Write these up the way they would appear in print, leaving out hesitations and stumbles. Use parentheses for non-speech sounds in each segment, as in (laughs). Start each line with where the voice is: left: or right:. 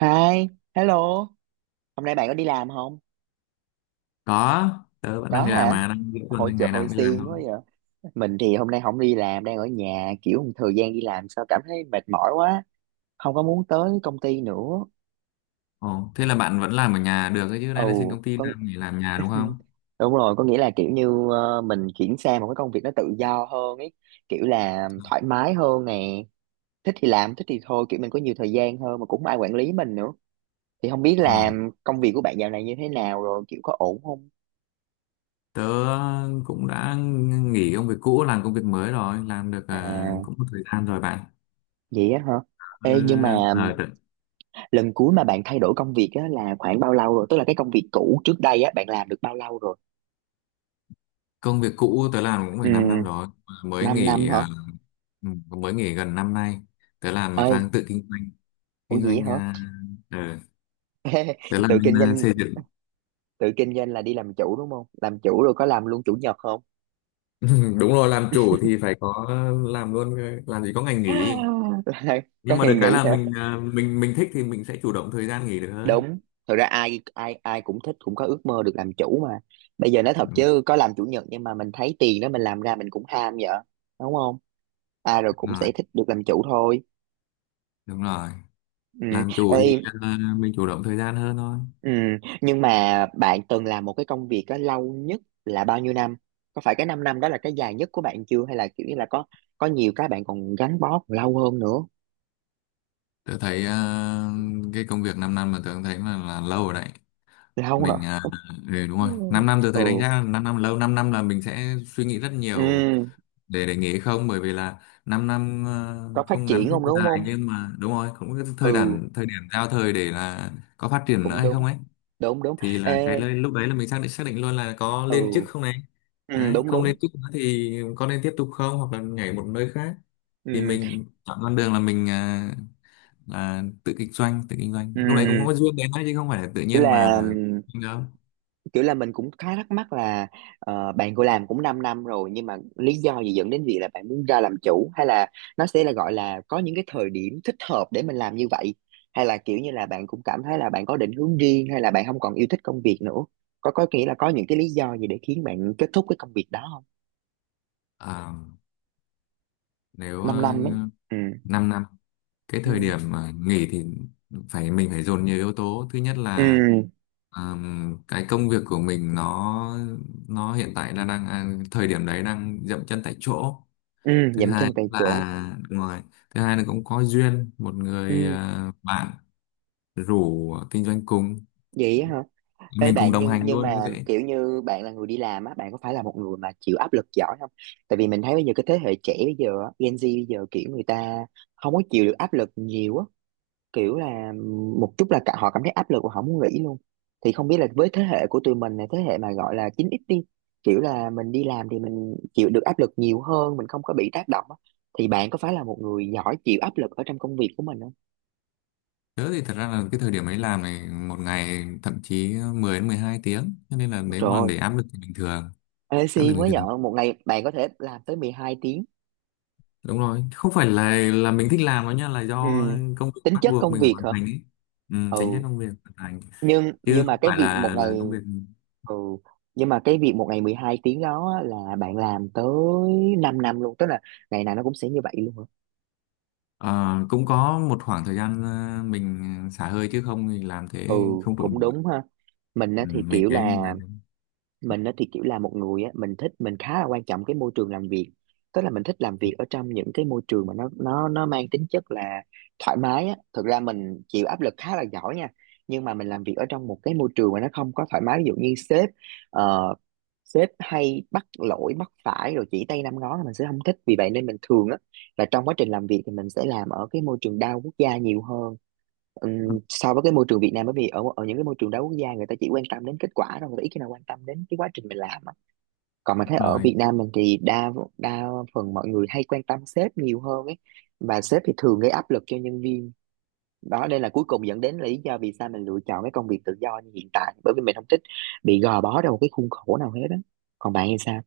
right: Hi, hello. Hôm nay bạn có đi làm không?
left: Có, tớ vẫn
right: Có
left: đang đi làm
right: hả?
left: mà đang giữa tuần
right: Hồi
left: nên
right: trời
left: ngày nào
right: hồi
left: cũng đi làm
right: xiên
left: thôi.
right: quá vậy. Mình thì hôm nay không đi làm, đang ở nhà. Kiểu thời gian đi làm sao cảm thấy mệt mỏi quá. Không có muốn tới công ty nữa.
left: Ồ, Thế là bạn vẫn làm ở nhà được ấy chứ, đây là xin
right: Ồ,
left: công ty làm nghỉ làm nhà đúng không?
right: (laughs) Đúng rồi, có nghĩa là kiểu như mình chuyển sang một cái công việc nó tự do hơn ấy. Kiểu là thoải mái hơn nè. Thích thì làm, thích thì thôi. Kiểu mình có nhiều thời gian hơn mà cũng không ai quản lý mình nữa. Thì không biết
left: ồ
right: làm công việc của bạn dạo này như thế nào rồi, kiểu có ổn không?
left: Tớ cũng đã nghỉ công việc cũ, làm công việc mới rồi, làm được
right: À,
left: cũng một thời gian rồi bạn.
right: vậy á hả?
left: Ờ,
right: Ê, nhưng mà
left: à, tớ-
right: lần cuối mà bạn thay đổi công việc á là khoảng bao lâu rồi, tức là cái công việc cũ trước đây á bạn làm được bao lâu rồi?
left: Công việc cũ tớ làm cũng phải 5 năm
right: Ừ,
left: rồi mới
right: 5 năm
left: nghỉ
right: hả?
left: mới nghỉ gần năm nay, tớ làm mà
right: Ơi,
left: sang tự kinh doanh.
right: ủa
left: Kinh
right: gì?
left: doanh ờ,
right: Vậy hả?
left: tớ
right: (laughs)
left: làm
right: Tự
left: bên
right: kinh doanh.
left: xây dựng.
right: Tự kinh doanh là đi làm chủ đúng không? Làm chủ rồi có làm luôn chủ nhật không?
left: (laughs) Đúng rồi, làm chủ thì phải có làm luôn, làm gì có ngày nghỉ.
right: (laughs) Là có
left: Nhưng mà
right: ngày
left: được cái
right: nghỉ
left: là
right: hả?
left: mình thích thì mình sẽ chủ động thời gian nghỉ được hơn.
right: Đúng, thật ra ai ai ai cũng thích, cũng có ước mơ được làm chủ mà. Bây giờ nói thật
left: Đúng
right: chứ có làm chủ nhật nhưng mà mình thấy tiền đó mình làm ra mình cũng ham vậy, đúng không? Ai rồi cũng
left: rồi.
right: sẽ thích được làm chủ thôi.
left: Đúng rồi,
right: Ừ.
left: làm chủ thì
right: Ê,
left: mình chủ động thời gian hơn thôi.
right: ừ, nhưng mà bạn từng làm một cái công việc đó lâu nhất là bao nhiêu năm? Có phải cái 5 năm năm đó là cái dài nhất của bạn chưa, hay là kiểu như là có nhiều cái bạn còn gắn bó còn lâu hơn nữa?
left: Tớ thấy cái công việc 5 năm mà tớ cũng thấy là lâu rồi đấy.
right: Lâu hả?
left: mình à,
right: Ừ.
left: Đúng rồi, 5
right: (laughs)
left: năm tớ
right: Ừ.
left: thấy đánh giá là 5 năm là lâu, 5 năm là mình sẽ suy nghĩ rất nhiều
right: Ừ,
left: để nghỉ hay không, bởi vì là 5 năm
right: có phát
left: không ngắn
right: triển
left: không
right: không đúng
left: dài,
right: không?
left: nhưng mà đúng rồi, cũng cái thời
right: Ừ,
left: điểm thời điểm giao thời để là có phát triển nữa
right: cũng
left: hay
right: đúng.
left: không ấy.
right: Đúng đúng.
left: Thì là cái
right: Ê,
left: lên lúc đấy là mình xác định luôn là có lên chức
right: ừ,
left: không này.
right: ừ
left: Đấy,
right: đúng
left: không
right: đúng.
left: lên chức nữa thì có nên tiếp tục không, hoặc là nhảy một nơi khác.
right: Ừ,
left: Thì mình chọn con đường là là tự kinh doanh
right: ừ.
left: lúc đấy cũng có duyên đến đấy chứ không phải là tự nhiên
right: Là
left: mà đâu.
right: kiểu là mình cũng khá thắc mắc là bạn cô làm cũng 5 năm năm rồi nhưng mà lý do gì dẫn đến việc là bạn muốn ra làm chủ, hay là nó sẽ là gọi là có những cái thời điểm thích hợp để mình làm như vậy, hay là kiểu như là bạn cũng cảm thấy là bạn có định hướng riêng hay là bạn không còn yêu thích công việc nữa? Có nghĩa là có những cái lý do gì để khiến bạn kết thúc cái công việc đó không?
left: À, nếu
right: 5 năm năm ấy.
left: 5
right: Ừ
left: năm năm, cái thời
right: ừ
left: điểm nghỉ thì mình phải dồn nhiều yếu tố. Thứ nhất là
right: ừ
left: cái công việc của mình nó hiện tại là đang thời điểm đấy đang dậm chân tại chỗ.
right: ừ.
left: thứ
right: Dậm
left: hai
right: chân tại chỗ.
left: là ngoài Thứ hai là cũng có duyên một người
right: Ừ.
left: bạn rủ kinh doanh cùng,
right: Vậy á hả? Ê
left: mình cùng
right: bạn,
left: đồng
right: nhưng
left: hành
right: nhưng
left: luôn như
right: mà
left: vậy.
right: kiểu như bạn là người đi làm á, bạn có phải là một người mà chịu áp lực giỏi không? Tại vì mình thấy bây giờ cái thế hệ trẻ bây giờ, á, Gen Z bây giờ kiểu người ta không có chịu được áp lực nhiều á, kiểu là một chút là cả họ cảm thấy áp lực và họ muốn nghỉ luôn. Thì không biết là với thế hệ của tụi mình này, thế hệ mà gọi là 9X đi, kiểu là mình đi làm thì mình chịu được áp lực nhiều hơn, mình không có bị tác động á. Thì bạn có phải là một người giỏi chịu áp lực ở trong công việc của mình không?
left: Tớ thì thật ra là cái thời điểm ấy làm này một ngày thậm chí 10 đến 12 tiếng, cho nên là nếu
right: Trời
left: mà
right: ơi,
left: để áp lực thì bình thường.
right: ê,
left: Áp lực
right: si
left: bình
right: mới
left: thường,
right: giỏi, một ngày bạn có thể làm tới 12.
left: đúng rồi, không phải là mình thích làm nó nha, là
right: Ừ.
left: do công việc
right: Tính
left: bắt
right: chất
left: buộc
right: công
left: mình phải
right: việc
left: hoàn
right: hả?
left: thành ấy. Ừ, tính chất
right: Ừ,
left: công việc hoàn thành,
right: nhưng
left: chứ
right: nhưng mà
left: không
right: cái
left: phải
right: việc một
left: là
right: ngày...
left: công việc.
right: Ừ, nhưng mà cái việc một ngày 12 tiếng đó á, là bạn làm tới 5 năm luôn, tức là ngày nào nó cũng sẽ như vậy luôn hả?
left: Ờ, cũng có một khoảng thời gian mình xả hơi chứ không thì làm
right: Ừ,
left: thế không trụ.
right: cũng đúng ha. mình á
left: Ừ,
right: thì
left: mình
right: kiểu
left: thấy là
right: là
left: đúng
right: mình á thì kiểu là một người á, mình thích, mình khá là quan trọng cái môi trường làm việc, tức là mình thích làm việc ở trong những cái môi trường mà nó mang tính chất là thoải mái á, thực ra mình chịu áp lực khá là giỏi nha. Nhưng mà mình làm việc ở trong một cái môi trường mà nó không có thoải mái, ví dụ như sếp, ờ, sếp hay bắt lỗi bắt phải rồi chỉ tay năm ngón là mình sẽ không thích. Vì vậy nên mình thường á là trong quá trình làm việc thì mình sẽ làm ở cái môi trường đa quốc gia nhiều hơn. So với cái môi trường Việt Nam, bởi vì ở ở những cái môi trường đa quốc gia người ta chỉ quan tâm đến kết quả thôi, người ta ít khi nào quan tâm đến cái quá trình mình làm á. Còn mình thấy ở
left: rồi.
right: Việt Nam mình thì đa đa phần mọi người hay quan tâm sếp nhiều hơn ấy, và sếp thì thường gây áp lực cho nhân viên. Đó, đây là cuối cùng dẫn đến lý do vì sao mình lựa chọn cái công việc tự do như hiện tại, bởi vì mình không thích bị gò bó trong một cái khuôn khổ nào hết á. Còn bạn thì sao?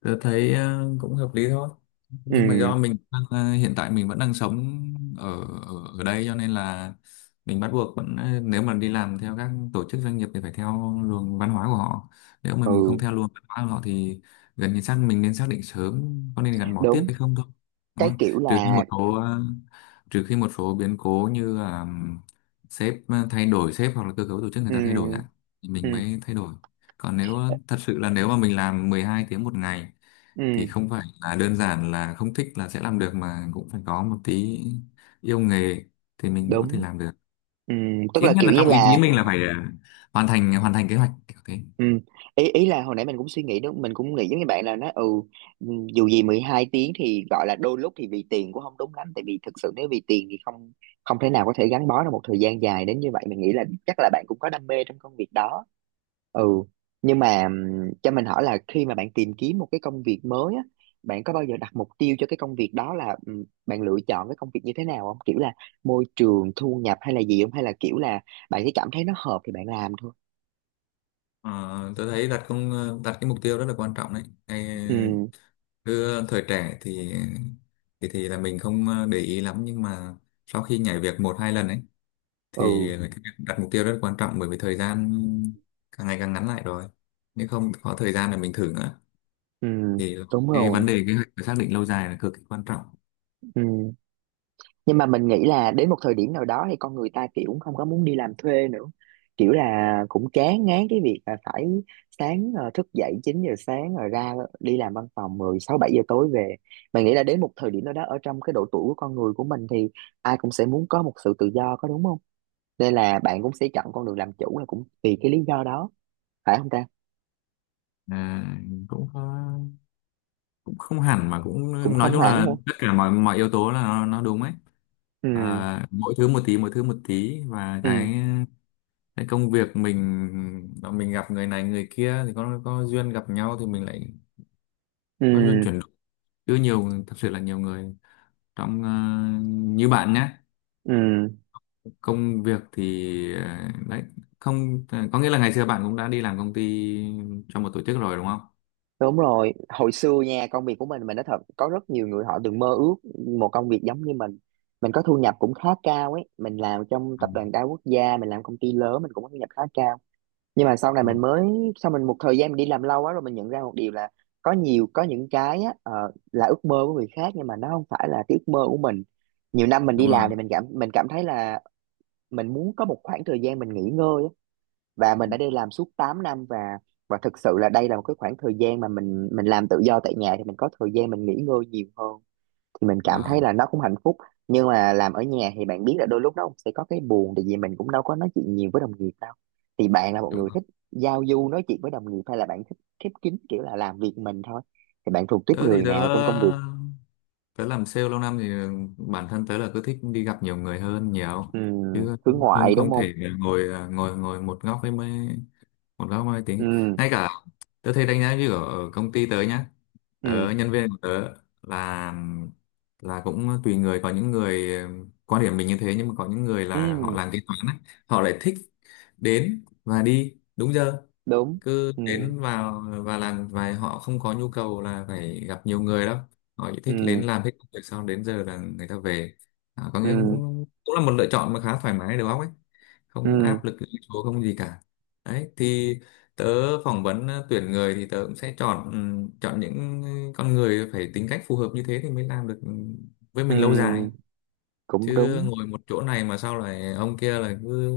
left: Tôi thấy cũng hợp lý thôi, nhưng mà
right: Ừ
left: do mình đang, hiện tại mình vẫn đang sống ở ở, ở đây cho nên là mình bắt buộc vẫn, nếu mà đi làm theo các tổ chức doanh nghiệp thì phải theo luồng văn hóa của họ. Nếu mà mình không
right: ừ
left: theo luồng văn hóa của họ thì gần như xác định sớm có nên gắn bó tiếp
right: đúng.
left: hay không thôi, đúng
right: Cái
left: không?
right: kiểu
left: Trừ khi
right: là
left: một số biến cố như là thay đổi sếp hoặc là cơ cấu tổ chức người ta thay đổi
right: ừ
left: ạ, thì
right: ừ
left: mình mới thay đổi. Còn nếu thật sự là nếu mà mình làm 12 tiếng một ngày thì
right: ừ
left: không phải là đơn giản là không thích là sẽ làm được, mà cũng phải có một tí yêu nghề thì mình mới có thể
right: đúng
left: làm được.
right: ừ, tức
left: Ít
right: là
left: nhất
right: kiểu
left: là
right: như
left: trong ý chí
right: là...
left: mình là phải hoàn thành kế hoạch kiểu thế.
right: Ừ. Ý, ý là hồi nãy mình cũng suy nghĩ đúng, mình cũng nghĩ giống như bạn là nó ừ ừ, dù gì 12 tiếng thì gọi là đôi lúc thì vì tiền cũng không đúng lắm, tại vì thực sự nếu vì tiền thì không không thể nào có thể gắn bó được một thời gian dài đến như vậy. Mình nghĩ là chắc là bạn cũng có đam mê trong công việc đó. Ừ, nhưng mà cho mình hỏi là khi mà bạn tìm kiếm một cái công việc mới á, bạn có bao giờ đặt mục tiêu cho cái công việc đó là bạn lựa chọn cái công việc như thế nào không, kiểu là môi trường, thu nhập, hay là gì không, hay là kiểu là bạn chỉ cảm thấy nó hợp thì bạn làm thôi?
left: Ờ, tôi thấy đặt cái mục tiêu rất là quan trọng đấy. Ngay
right: Ừ,
left: cứ thời trẻ thì thì là mình không để ý lắm, nhưng mà sau khi nhảy việc một hai lần ấy thì
right: ừ,
left: cái việc đặt mục tiêu rất quan trọng, bởi vì thời gian càng ngày càng ngắn lại rồi, nếu không có thời gian để mình thử nữa
right: Ừ,
left: thì
right: đúng
left: cái vấn
right: rồi.
left: đề kế hoạch và xác định lâu dài là cực kỳ quan trọng.
right: Ừ. Nhưng mà mình nghĩ là đến một thời điểm nào đó thì con người ta kiểu không có muốn đi làm thuê nữa. Kiểu là cũng chán ngán cái việc là phải sáng thức dậy 9 giờ sáng rồi ra đi làm văn phòng 10 6 7 giờ tối về. Mình nghĩ là đến một thời điểm nào đó ở trong cái độ tuổi của con người của mình thì ai cũng sẽ muốn có một sự tự do, có đúng không? Nên là bạn cũng sẽ chọn con đường làm chủ là cũng vì cái lý do đó, phải không ta?
left: à, cũng có- Cũng không hẳn, mà cũng
right: Cũng
left: nói
right: không
left: chung
right: hẳn
left: là
right: hả?
left: tất cả mọi mọi yếu tố là nó đúng ấy.
right: Ừ,
left: Mỗi thứ một tí, và
right: ừ,
left: cái công việc mình gặp người này người kia thì có duyên gặp nhau thì mình lại có duyên
right: ừ,
left: chuyển đổi. Chứ nhiều, thật sự là nhiều người trong như bạn nhé,
right: ừ.
left: công việc thì đấy, không ờ, có nghĩa là ngày xưa bạn cũng đã đi làm công ty cho một tổ chức rồi đúng không?
right: Đúng rồi, hồi xưa nha, công việc của mình nói thật có rất nhiều người họ từng mơ ước một công việc giống như mình. Mình có thu nhập cũng khá cao ấy, mình làm trong
left: Ừ,
right: tập đoàn đa quốc gia, mình làm công ty lớn, mình cũng có thu nhập khá cao. Nhưng mà sau này
left: ừ,
right: mình mới, sau mình một thời gian mình đi làm lâu quá rồi, mình nhận ra một điều là có những cái á là ước mơ của người khác nhưng mà nó không phải là cái ước mơ của mình. Nhiều năm mình đi
left: đúng rồi.
right: làm thì mình cảm thấy là mình muốn có một khoảng thời gian mình nghỉ ngơi á, và mình đã đi làm suốt 8 năm và thực sự là đây là một cái khoảng thời gian mà mình làm tự do tại nhà thì mình có thời gian mình nghỉ ngơi nhiều hơn, thì mình cảm thấy
left: Ờ,
right: là nó cũng hạnh phúc. Nhưng mà làm ở nhà thì bạn biết là đôi lúc nó cũng sẽ có cái buồn, tại vì mình cũng đâu có nói chuyện nhiều với đồng nghiệp đâu. Thì bạn là một
left: đúng
right: người
left: rồi.
right: thích giao du nói chuyện với đồng nghiệp hay là bạn thích khép kín, kiểu là làm việc mình thôi? Thì bạn thuộc tiếp
left: tớ thì
right: người
left: tớ
right: nào trong công việc?
left: tớ làm sale lâu năm thì bản thân tớ là cứ thích đi gặp nhiều người hơn, nhiều
right: Ừ,
left: chứ,
right: hướng
left: không
right: ngoại đúng
left: không
right: không?
left: thể ngồi ngồi ngồi một góc với mấy một giáo mai tiếng.
right: Ừ,
left: Ngay cả tớ thấy đánh giá như ở ở công ty tớ nhá,
right: ừ,
left: nhân viên của tớ là là cũng tùy người, có những người quan điểm mình như thế. Nhưng mà có những người là họ
right: ừ,
left: làm kế toán á, họ lại thích đến và đi đúng giờ,
right: đúng
left: cứ
right: ừ,
left: đến vào và làm vài, họ không có nhu cầu là phải gặp nhiều người đâu, họ chỉ thích đến
right: ừ,
left: làm hết công việc xong đến giờ là người ta về. Có nghĩa
right: ừ,
left: cũng cũng là một lựa chọn mà khá thoải mái đầu óc ấy, không
right: ừ,
left: áp lực lên số không gì cả. Đấy thì tớ phỏng vấn tuyển người thì tớ cũng sẽ chọn, chọn những con người phải tính cách phù hợp như thế thì mới làm được với
right: ừ,
left: mình lâu dài.
right: cũng
left: Chứ
right: đúng.
left: ngồi một chỗ này mà sao lại ông kia lại cứ,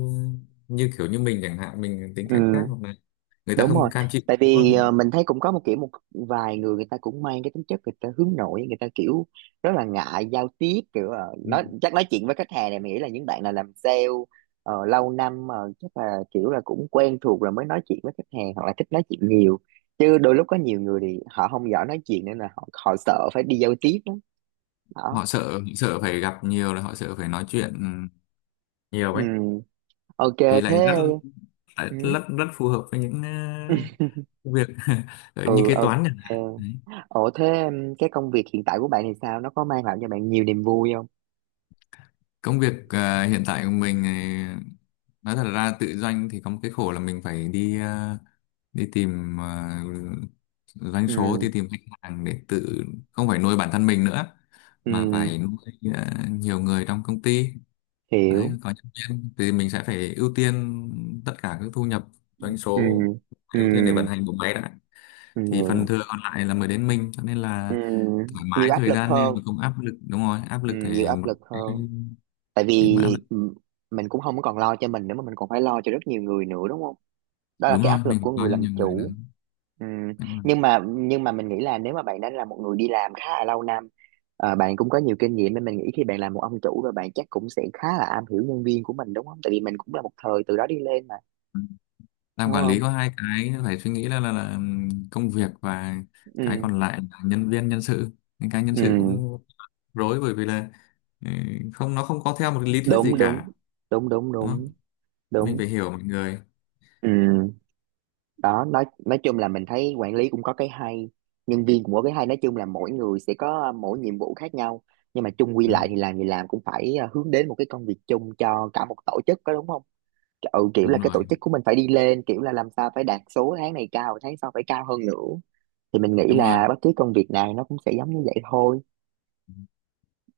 left: như kiểu như mình chẳng hạn, mình tính cách khác,
right: Ừ,
left: hoặc là người ta
right: đúng rồi.
left: không cam chịu.
right: Tại vì mình thấy cũng có một kiểu một vài người, người ta cũng mang cái tính chất người ta hướng nội, người ta kiểu rất là ngại giao tiếp, kiểu
left: Ừ.
right: nói chuyện với khách hàng này. Mình nghĩ là những bạn nào làm sale lâu năm chắc là kiểu là cũng quen thuộc rồi mới nói chuyện với khách hàng hoặc là thích nói chuyện nhiều. Chứ đôi lúc có nhiều người thì họ không giỏi nói chuyện nên là họ sợ phải đi giao tiếp lắm. Đó.
left: Họ sợ sợ phải gặp nhiều, là họ sợ phải nói chuyện nhiều
right: Ừ.
left: ấy,
right: Ok
left: thì
right: thế.
left: lại
right: Ừ.
left: rất rất phù hợp với những ờ, việc (laughs) như
right: Ừ
left: kế toán chẳng
right: ok.
left: hạn. Đấy.
right: Ủa thế cái công việc hiện tại của bạn thì sao? Nó có mang lại cho bạn nhiều niềm vui không?
left: Công việc hiện tại của mình thì nói thật ra tự doanh thì có một cái khổ là mình phải đi, đi tìm doanh số,
right: Ừ,
left: đi tìm khách hàng để tự, không phải nuôi bản thân mình nữa,
right: ừ,
left: mà phải nuôi nhiều người trong công ty.
right: hiểu.
left: Đấy, có nhân viên thì mình sẽ phải ưu tiên tất cả các thu nhập, doanh
right: Ừ,
left: số,
right: ừ,
left: ưu tiên để vận hành bộ máy đã, thì phần
right: ừ,
left: thừa còn lại là mới đến mình, cho nên
right: ừ.
left: là thoải mái
right: Nhiều áp
left: thời
right: lực
left: gian
right: hơn.
left: nên mà không áp lực. Đúng rồi, áp
right: Ừ,
left: lực
right: nhiều
left: thì
right: áp
left: một
right: lực
left: cái
right: hơn. Tại
left: cái
right: vì
left: mà áp lực
right: ừ, mình cũng không còn lo cho mình nữa mà mình còn phải lo cho rất nhiều người nữa đúng không? Đó là
left: đúng
right: cái
left: rồi,
right: áp
left: mình
right: lực
left: phải
right: của
left: coi
right: người
left: cho
right: làm
left: nhiều người nữa.
right: chủ. Ừm,
left: Em ơi.
right: nhưng mà mình nghĩ là nếu mà bạn đã là một người đi làm khá là lâu năm, bạn cũng có nhiều kinh nghiệm, nên mình nghĩ khi bạn là một ông chủ và bạn chắc cũng sẽ khá là am hiểu nhân viên của mình đúng không? Tại vì mình cũng là một thời từ đó đi lên mà,
left: Làm
right: đúng
left: quản lý
right: không?
left: có hai cái phải suy nghĩ là, là công việc và cái
right: Ừ,
left: còn lại là nhân viên, nhân sự. Những cái nhân sự
right: ừ,
left: cũng rối bởi vì là ừ, không, nó không có theo một cái lý thuyết gì
right: đúng đúng
left: cả,
right: đúng đúng
left: đúng không?
right: đúng
left: Mình
right: đúng.
left: phải hiểu mọi người.
right: Ừ. Đó, nói chung là mình thấy quản lý cũng có cái hay, nhân viên cũng có cái hay. Nói chung là mỗi người sẽ có mỗi nhiệm vụ khác nhau, nhưng mà chung quy
left: Ừ,
right: lại thì làm gì làm cũng phải hướng đến một cái công việc chung cho cả một tổ chức, có đúng không? Ừ, kiểu là
left: đúng
right: cái
left: rồi,
right: tổ chức của mình phải đi lên, kiểu là làm sao phải đạt số tháng này cao, tháng sau phải cao hơn nữa. Thì mình nghĩ
left: đúng rồi.
right: là bất cứ công việc nào nó cũng sẽ giống như vậy thôi.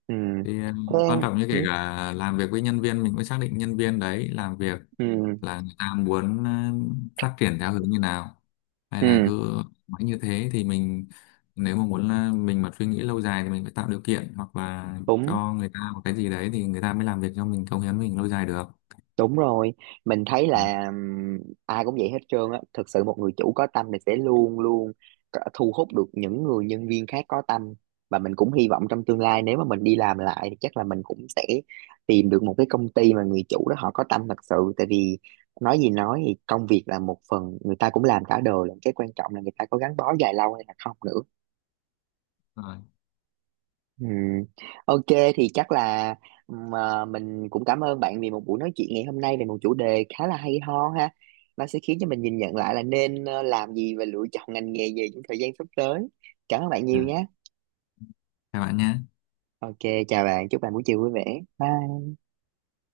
right: Ừ.
left: Thì
right: Thế.
left: quan trọng như kể
right: Ừ,
left: cả làm việc với nhân viên, mình cũng xác định nhân viên đấy làm việc
right: ừ,
left: là người ta muốn phát triển theo hướng như nào, hay là
right: ừ.
left: cứ mãi như thế. Thì mình, nếu mà muốn, mình mà suy nghĩ lâu dài thì mình phải tạo điều kiện hoặc là
right: Đúng.
left: cho người ta một cái gì đấy, thì người ta mới làm việc cho mình, cống hiến mình lâu dài được.
right: Đúng rồi, mình thấy
left: Ừ.
right: là ai cũng vậy hết trơn á. Thực sự một người chủ có tâm thì sẽ luôn luôn thu hút được những người nhân viên khác có tâm. Và mình cũng hy vọng trong tương lai nếu mà mình đi làm lại thì chắc là mình cũng sẽ tìm được một cái công ty mà người chủ đó họ có tâm thật sự. Tại vì nói gì nói thì công việc là một phần người ta cũng làm cả đời, là cái quan trọng là người ta có gắn bó dài lâu hay là không nữa.
left: Rồi,
right: Ừ. Ok, thì chắc là mình cũng cảm ơn bạn vì một buổi nói chuyện ngày hôm nay về một chủ đề khá là hay ho ha. Nó sẽ khiến cho mình nhìn nhận lại là nên làm gì và lựa chọn ngành nghề gì trong thời gian sắp tới. Cảm ơn bạn
left: à,
right: nhiều nhé.
left: chào bạn nhé.
right: Ok, chào bạn, chúc bạn buổi chiều vui vẻ. Bye.